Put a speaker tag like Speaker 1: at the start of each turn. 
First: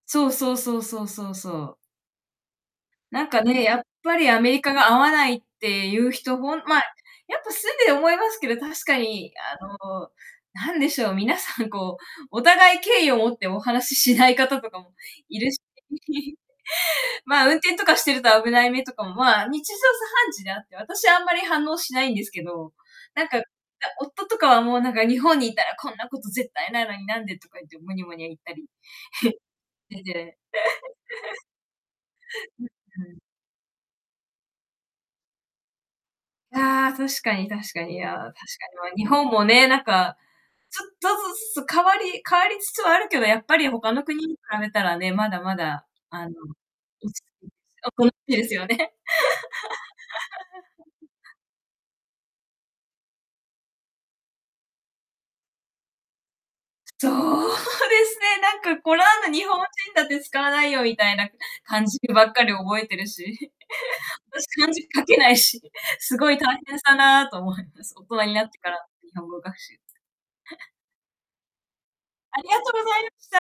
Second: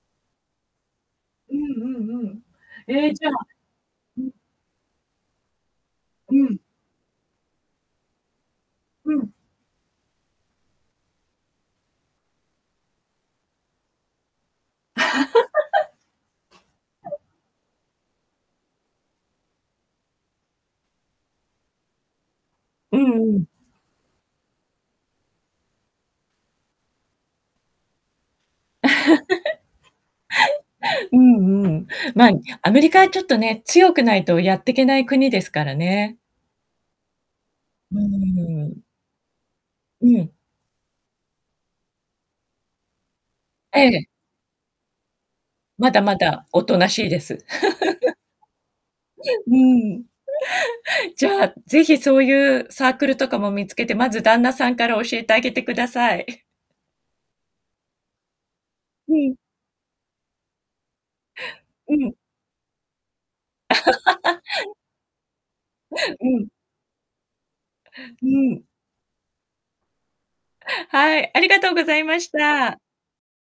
Speaker 1: そうそうそうそうそう
Speaker 2: う
Speaker 1: そう。
Speaker 2: んうんうん。ええ、
Speaker 1: な
Speaker 2: じゃ
Speaker 1: んかね、やっぱり
Speaker 2: ん。
Speaker 1: アメリカが合わないっていう
Speaker 2: う
Speaker 1: 人、ほん
Speaker 2: ん。
Speaker 1: まあ、やっぱ、住んで思いますけど、確か
Speaker 2: うん。
Speaker 1: に、あの、何でしょう、皆さん、こう、お互い敬意を持ってお話ししない方とかもいるし。まあ、運転とかしてると危ない目とかも、まあ、日常茶飯事であって、私あんまり反応しないんですけど、
Speaker 2: う
Speaker 1: なん
Speaker 2: ん
Speaker 1: か、
Speaker 2: う
Speaker 1: あ、
Speaker 2: ん。
Speaker 1: 夫とかは、もうなんか、日本にいたらこんなこと絶対ないのに、なんで、とか言ってムニャムニャ言ったり でで。
Speaker 2: う んうん。まあ、に
Speaker 1: う、
Speaker 2: アメリカ
Speaker 1: う
Speaker 2: はち
Speaker 1: ん。
Speaker 2: ょっとね、強くないとやってけない国ですからね。
Speaker 1: ああ、確かに確か
Speaker 2: うー
Speaker 1: に、ああ、確
Speaker 2: ん。
Speaker 1: かに、ま、日本もね、なん
Speaker 2: う
Speaker 1: か、
Speaker 2: ん。
Speaker 1: ちょっとずつ変わり変わりつつはあるけど、やっぱり
Speaker 2: え
Speaker 1: 他の
Speaker 2: え。
Speaker 1: 国に比べたらね、まだまだ、
Speaker 2: まだま
Speaker 1: あの、
Speaker 2: だ、大人しい
Speaker 1: い
Speaker 2: で
Speaker 1: ち
Speaker 2: す。
Speaker 1: ん、あ、これ 好きですよね。
Speaker 2: うーん。じ ゃあ、ぜひそういうサークルとかも見つけて、まず旦那さんから教えてあげてください。
Speaker 1: そうですね、なんか、これ
Speaker 2: う
Speaker 1: なん
Speaker 2: ん。
Speaker 1: の、日本人だって使わないよみたいな漢
Speaker 2: う
Speaker 1: 字
Speaker 2: ん。
Speaker 1: ばっかり覚えてるし。私、漢 字書けないし、すごい
Speaker 2: うん。
Speaker 1: 大変だなと思います。大人
Speaker 2: う
Speaker 1: になって
Speaker 2: ん。
Speaker 1: から、日本語学習。
Speaker 2: はい、ありがとうございまし
Speaker 1: ありがとご
Speaker 2: た。
Speaker 1: ざいました。